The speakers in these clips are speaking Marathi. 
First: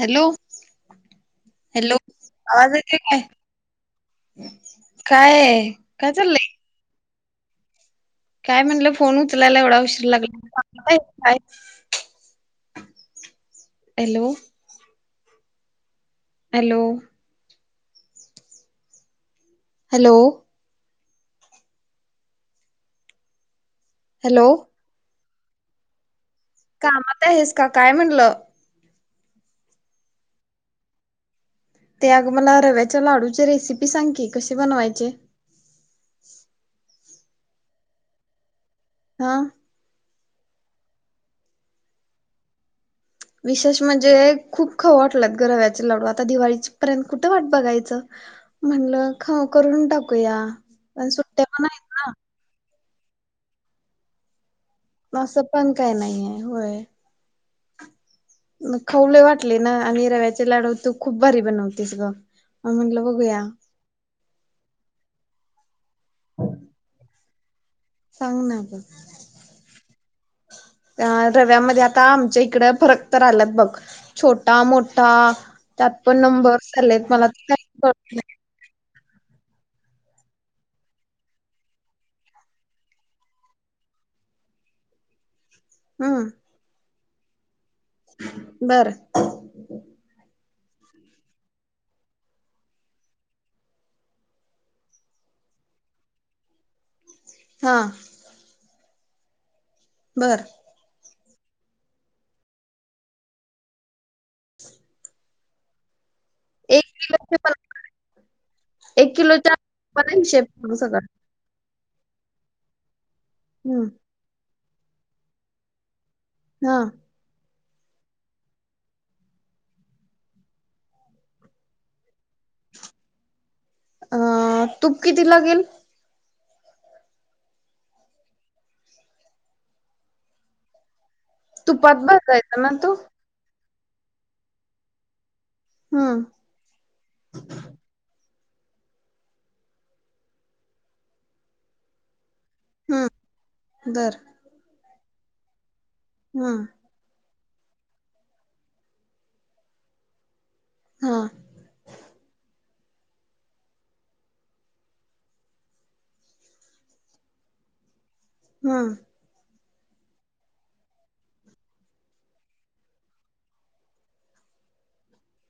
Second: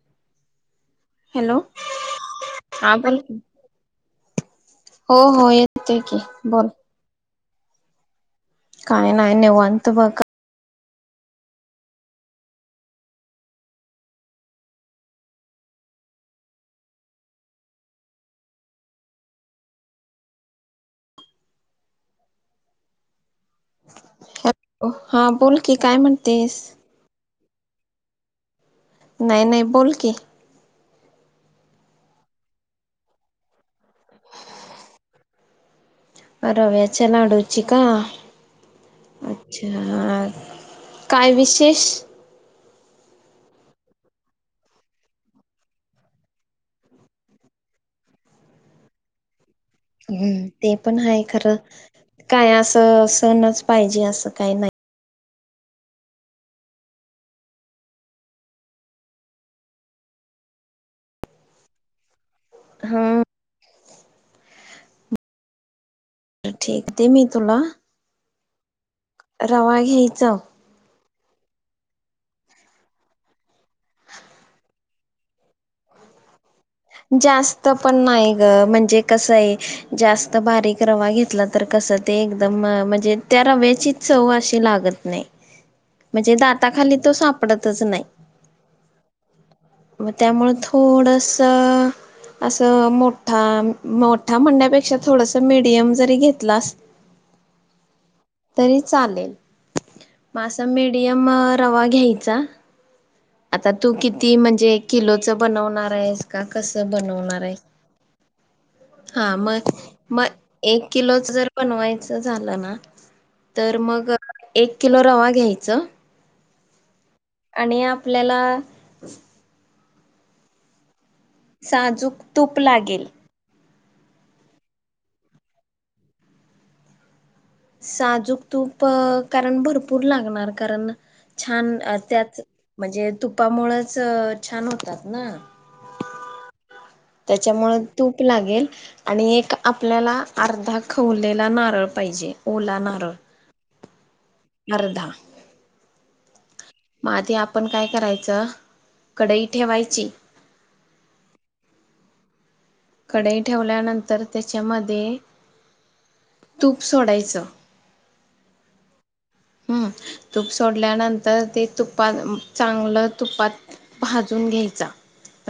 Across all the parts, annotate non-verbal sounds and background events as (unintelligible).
हॅलो हॅलो आवाज हा येते बोल काय? की. हो काय हो आहे? येतोय काय की चाललंय बोल. काय म्हटलं फोन नाही उचलायला एवढा निवांत उशीर बघ लागला. (unintelligible) Hello hello hello hello? हां बोल की काय म्हणतेस. कामात आहेस का काय म्हणलं? नाही- नाही बोल की. ते अग मला रव्याच्या लाडूची रेसिपी सांग की, कसे बनवायचे? रव्या च्या लाडूची का? हा अच्छा हा काय विशेष? विशेष म्हणजे, खूप खावू वाटल्यात ग रव्याचे लाडू, आता दिवाळीच पर्यंत कुठं वाट बघायचं म्हणलं खा हम्म ते पण आहे खरं. पण आहेत काय असं त सणच पाहिजे असं काही नाही. असं पण काय नाही, होय. म खावू लय वाटले ना आणि रव्याचे लाडू तू खूप भारी बनवतीस गं. म म्हणलं हा बघूया. ठीकते मी तुला, सांग ना ग. रवा घ्यायच, त्या रव्यामध्ये आता आमच्या इकड फरक तर आल्यात बघ. छोटा, मोठा त्यात पण नंबर जास्त पण नाही ग म्हणजे, कसय जास्त बारीक रवा घेतला तर, कस ते एकदम म म्हणजे त्या रव्याची चव अशी लागत नाही. हम्म म्हणजे दाताखाली तो सापडत च नाही. बर म त्यामुळ थो थोडस अ असं मोठा - मोठा म्हणण्यापेक्षा, थोडस मीडियम जरी घेतलास, हा तरी चालेल. बर म आस मिडी एम रवा घ्यायचा, आता तू किती म्हणजे किलोच बनवणारयस. का कस एक किलोचे पण बनवणारय. एक हा किलोच्या म पण म हिशेब करू एक सगळं किलोच जर बनवायचं झालं ना, तर हम्म मग एक किलो रवा घ्यायचं, हा आणि आपल्याला साजूक तूप लागेल. अं तूप किती लागेल? साजूक तूप, कारण भरपूर लागणार कारण छान तुपात त्याच भाजायचा ना तो म्हणजे तुपामुळेच चं छान होतात ना. हा त्याच्यामुळे तूप लागेल. आणि एक आपल्याला अर्धा खवलेला नारळ पाहिजे. ओला हम्म नारळ, बर, अर्धा, हम मग आधी आपण काय करायचं कडई ठेवायची. हा कढाई ठेवल्यानंतर त्याच्यामध्ये तूप सोडायचं. हम् हम्म तूप सोडल्यानंतर ते तुपात चांगलं तुपात भाजून घ्यायचा.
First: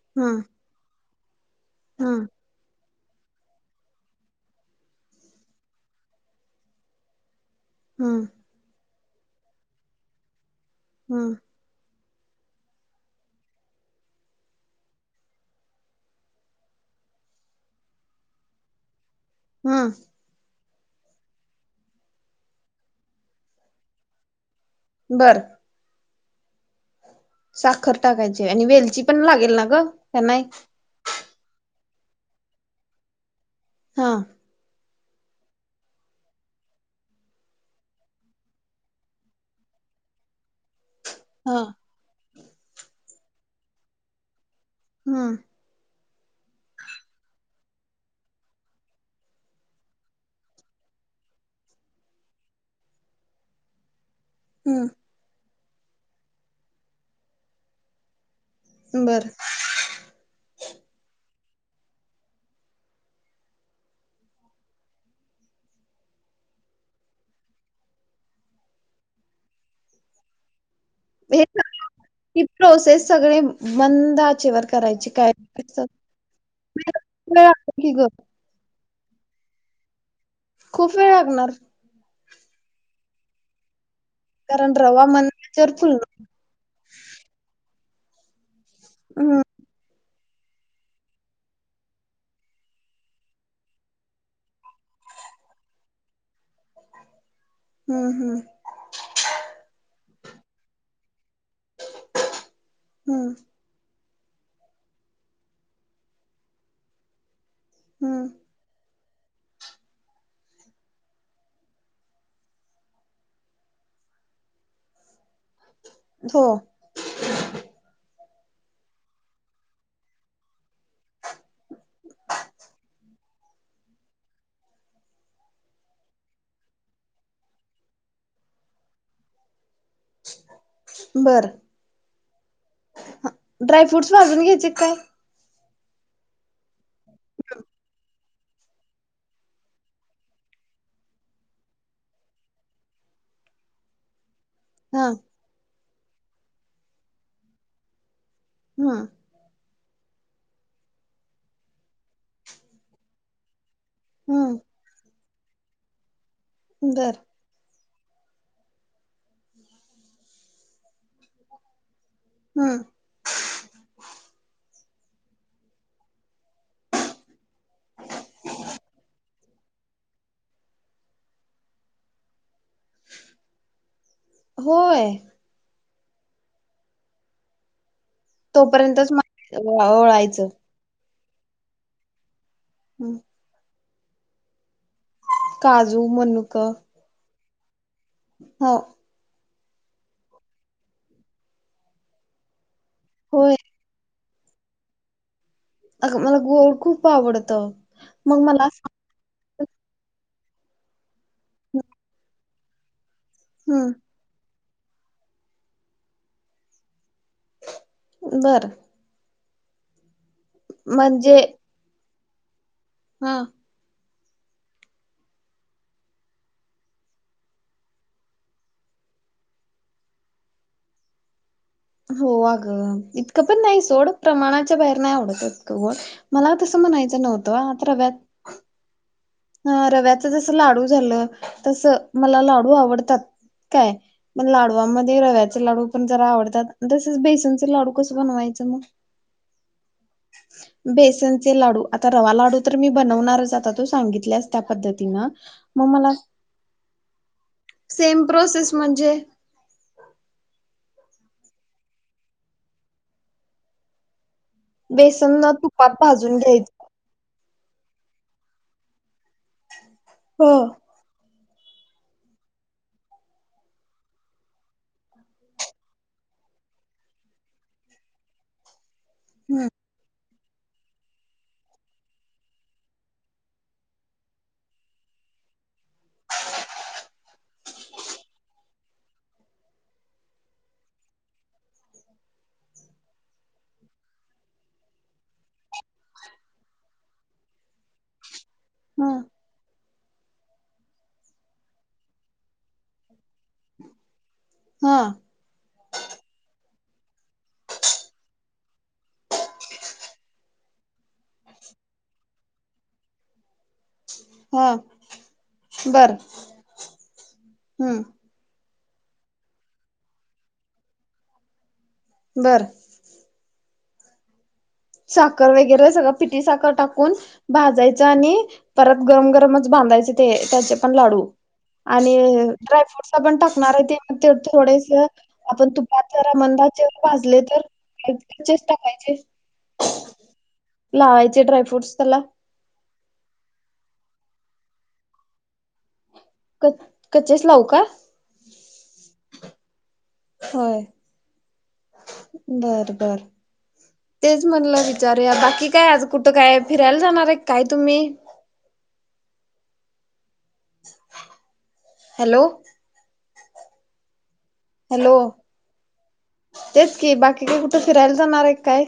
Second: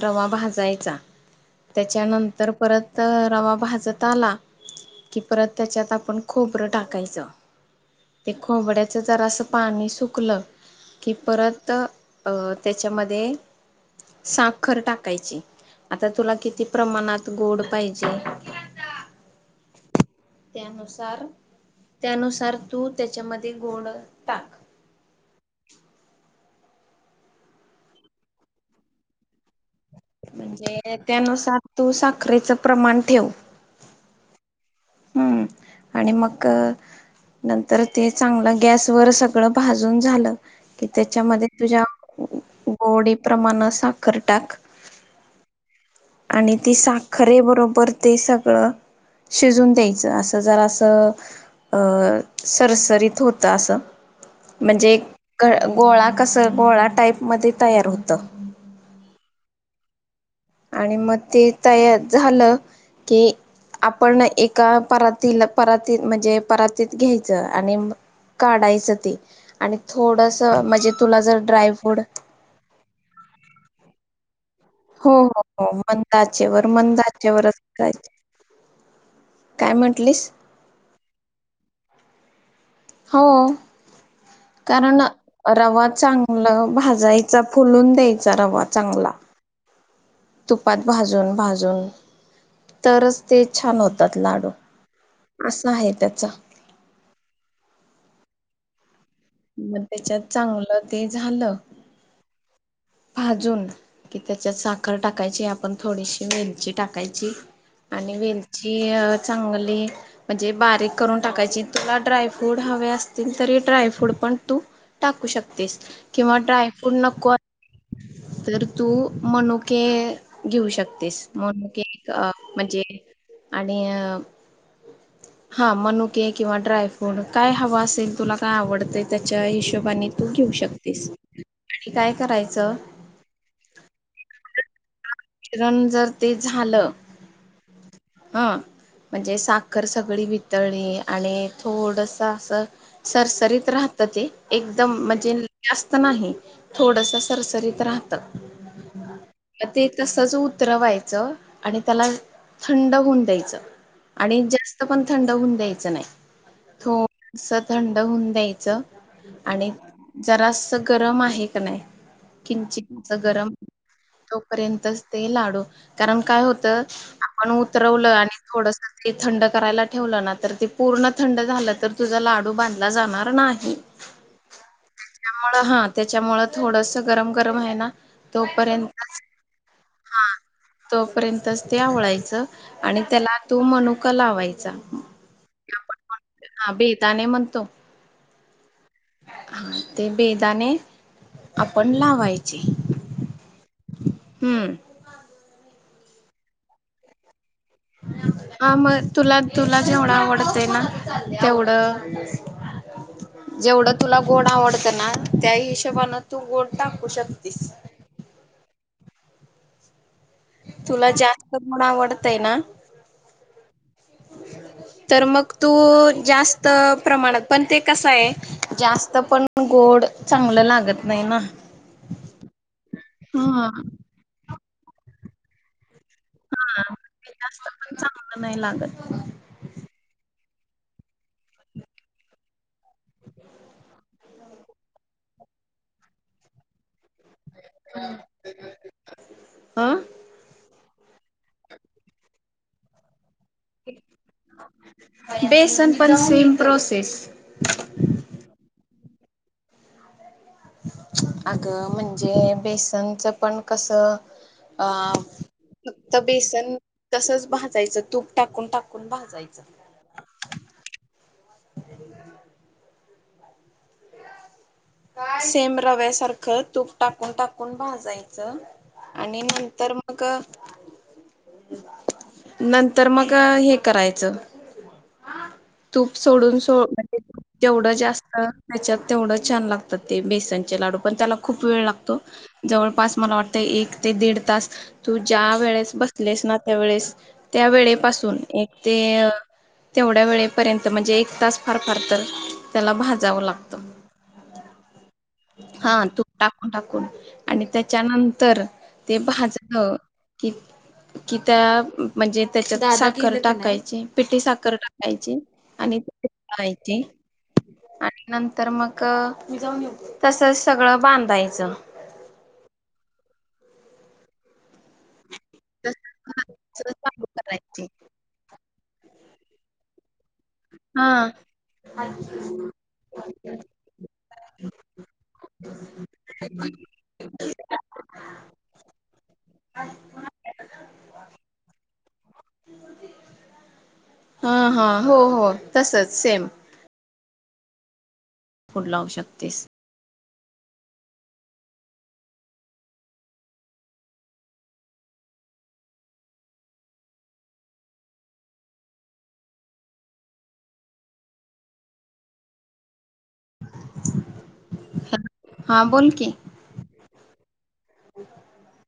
रवा हम्म भाजायचा. हम्म त्याच्यानंतर परत तर रवा भाजत आला की, परत त्याच्यात आपण खोबरं टाकायचं. हम खोबर्याच जरा असं पाणी सुकलं की हम्म परत, अ त्याच्यामध्ये साखर टाकायची, आता तुला किती प्रमाणात गोड पाहिजे. हम त्यानुसार त्यानुसार तू त्याच्यामध्ये गोड टाक. बरं, साखर टाकायची आणि वेलची पण लागेल ना, गं म्हणजे त्यानुसार, तू साखरेचं प्रमाण ठेव. हा हम् आणि मग नंतर ते चांगलं गॅसवर सगळं भाजून झालं की त्याच्यामध्ये हा तुझ्या गोडी प्रमाण साखर टाक हम्म आणि ती साखरे बरोबर ते सगळं शिजून द्यायचं असं जरा असं अं सरसरीत होतं असं म्हणजे हम्म गोळा कस गोळा टाईप मध्ये तयार होत बरं. आणि मग ते तया झालं की आपण एका परातीला परातीत म्हणजे परातीत घ्यायचं आणि काढायचं ते आणि थोडस म्हणजे तुला जर ड्रायफ्रूट (unintelligible) ही प्रोसेस सगळी मंद आचेवर करायची हो काय हो हो असं? मंदआचेवर व वेळ मंदआचेवरच लागतो की ग करायची. काय म्हंटलीस? खूप वेळ लागणार. हो. कारण रवा मंद आचेवर रवा फुलणार चांगला भाजायचा फुलून (unintelligible) चांगला. हम्म तुपात भाजून भाजून तरच ते छान होतात लाडू अस आहे त्याच. हम. मग त्याच्यात चांगलं ते झालं हम्म भाजून कि त्याच्यात साखर टाकायची आपण थोडीशी वेलची टाकायची आणि हम्म वेलची अ चांगली म्हणजे बारीक करून टाकायची तुला ड्राय फ्रूड हवे असतील तरी ड्राय फ्रूड पण तू टाकू शकतेस. किंवा हो ड्रायफ्रूट नको तर तू मनुके घेऊ शकतेस, मनुके अ म्हणजे आणि अ हा मनुके किंवा ड्रायफूड काय हवा असेल तुला काय आवडतय त्याच्या हिशोबाने तू घेऊ शक. बर, ड्राय फ्रूटस भाजून घ्यायचे काय? किरण जर ते झालं हा म्हणजे साखर सगळी वितळी आणि थोडस असं सरसरीत राहत ते एकदम हा म्हणजे जास्त नाही थोडस सरसरीत राहत हा. मग ते तसंच उतरवायचं आणि त्याला थंड होऊन द्यायचं. आणि हम्म जास्त पण थंड होऊन द्यायचं नाही. बर थोड सत थंड होऊन द्यायचं आणि जरासं गरम आहे का नाही. हम्म किंचित गरम तोपर्यंत. ते लाडू कारण काय होतं. म्हणून उतरवलं आणि थोडंसं ते थंड. करायला ठेवलं ना तर ते पूर्ण थंड झालं तर तुझा लाडू बांधला. जाणार नाही होय त्यामुळे हा. त्याच्यामुळे थोडंस गरम गरम आहे ना. तोपर्यंत हो ओळायचं. तोपर्यंतच ते आवळायचं. आणि हं, त्याला तु मनुका. क लावायचा. काजू मनुक. तो (inaudible) हा ते बेदाने, आपण लावायचे. होय. (inaudible) हम्म अगं मला गोड खूप आवडत. आ मग तुला. तुला जेवढं आवडत ना. तेवढं. हं. जेवढं तुला गोड आवडत. ना, त्या हिशोबानें तू गोड टाक. टाकू शकतीस. बरं. तुला जास्त पण आवडतं. ते ना. हा. तर मग तु जास्त प्रमाणात पण ते कसं आहे, जास्त पण गोड चांगलं लागतं नाही ना. हो अग इतक पण हा. नाही, सोड प्रमाणात. चा बाहेर इतका आवडत नाही सोड. मला तसं हा म्हणायचं ते जास्त नव्हतं पण रव्यात. चांगलं नाही लागत ह रव्याच जसं लाडू झालं. तसं मला लाडू. हो आवडतात काय पण लाडवा मधे रव्याचे लाडू पण जरा आवडतात तसेच बेसन लाडू कस बनवायचं मग अ बेसनचे लाडू आता रवा लाडू तर मी बनवणारच. आता तू सांगी त्या पद्धतीनं मग बेसन मला पण सेम प्रोसेस सेम प्रोसेस (unintelligible) म्हणजे अग म्हणजे बेसनचं पण कस बेसन ना तुपात भाजून घ्यायचं जायचं तूप टाकून टाकून भाजायचं हो सेम रव्यासारखं तूप टाकून टाकून भाजायचं आणि हम्म नंतर मग नंतर मग हे करायचं तूप सोडून स म जेवढं जास्त त्याच्यात तेवढं छान लागत ते बेसनचे लाडू पण त्याला खूप वेळ लागतो जवळपास मला वाटतं एक ते दीड तास तू ज्या वेळेस बसलेस ना त्या वेळेस त्या वेळेपासून एक ते हम्म अ तेवढ्या वेळेपर्यंत म्हणजे एक तास फार फार तर त्याला भाजावं लागतं हा हा तूप टाक टाकून आणि त्याच्यानंतर ते भाजलं कि, कि त्या म्हणजे त्याच्यात साखर टाकायची पिटी हा साखर टाकायची आणि बर आणि हम्म नंतर मग का तसच सगळं बांधायचं बरं साक साखर वगैरे सगळं पिठी साखर टाकून चालू करायची भाजायच आणि परत गरम ग बांधयचेत ते त्याचे पण हा लाडू आणि ड्रायफ्रूट पण टाकणार आहे ते, ते थोडेस आपण तुपात जरा मंद आचेवर भाजले तर कच्चेच टाकायचे लावायचे ड्राय फ्रूट्स त्याला हा, हा हो, हो तसच सेम कचेस लावू का पुढ लाव शकतेस होय बर बर तेच म्हटलं विचारूया बाकी काय आज कुठं काय फिरायला जाणार आहे काय तुम्ही हॅलो हॅलो हा बोल की तेच कि बाकी ह फिरायला जाणार आहे काय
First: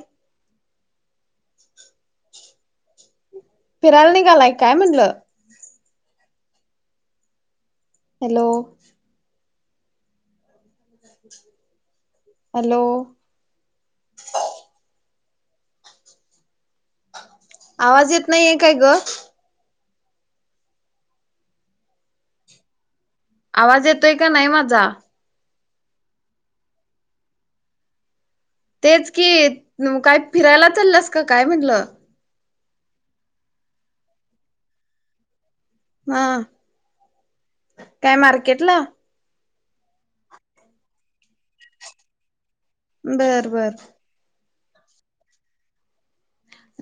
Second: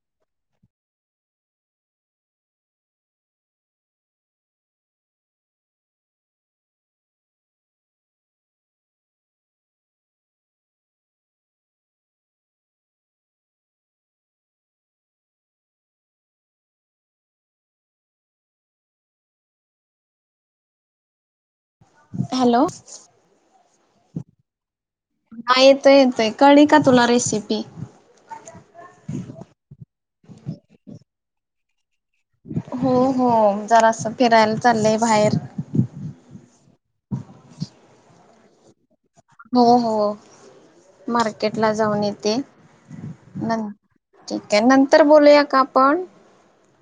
फिरायला निघालाय काय म्हणलं हॅलो हॅलो आवाज येत नाहीये काय ग हॅलो आवाज येतोय का नाही माझा हा येत येतय कळी का तुला रेसिपी तेच की काही फिरायला चाललंस क काय म्हटलं हो, हो जरा असं फिरायला चाललंय बाहेर हा काय मार्केटला हो, हो मार्केट ला जाऊन येते बर न बर ठीक नंतर बोलूया का आपण?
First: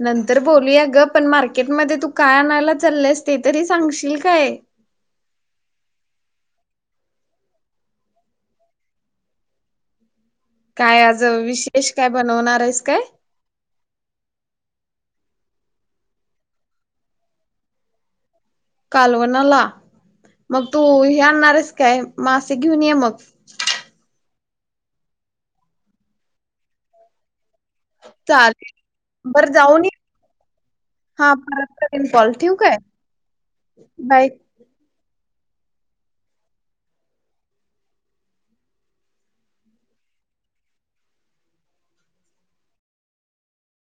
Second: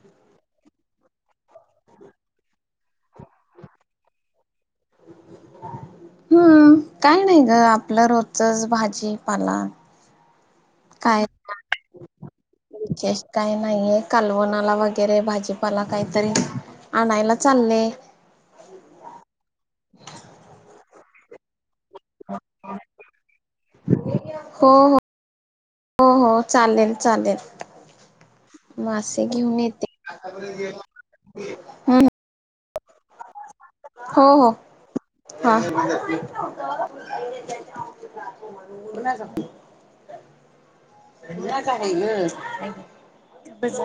नंतर बोलूया ग पण मार्केटमध्ये तू काय आणायला चालंस ते तरी सांगशील काय? हम्म काय नाही ग आपलं रोजचच भाजीपालन. काय आज विशेष काय बनवणार आहेस काय? विशेष नाहीये कालवणाला वगैरे भाजीपाला काहीतरी आणायला चालले. कालवणाला मग. तू हे आणणार काय मासे घेऊन ये मग. हो हो हो हो चालेल चालेल. मासे चालेल बरं घेऊन जाऊन येते हा परत करन हम्म कॉल ठठीूक आहे? हो हो. हा.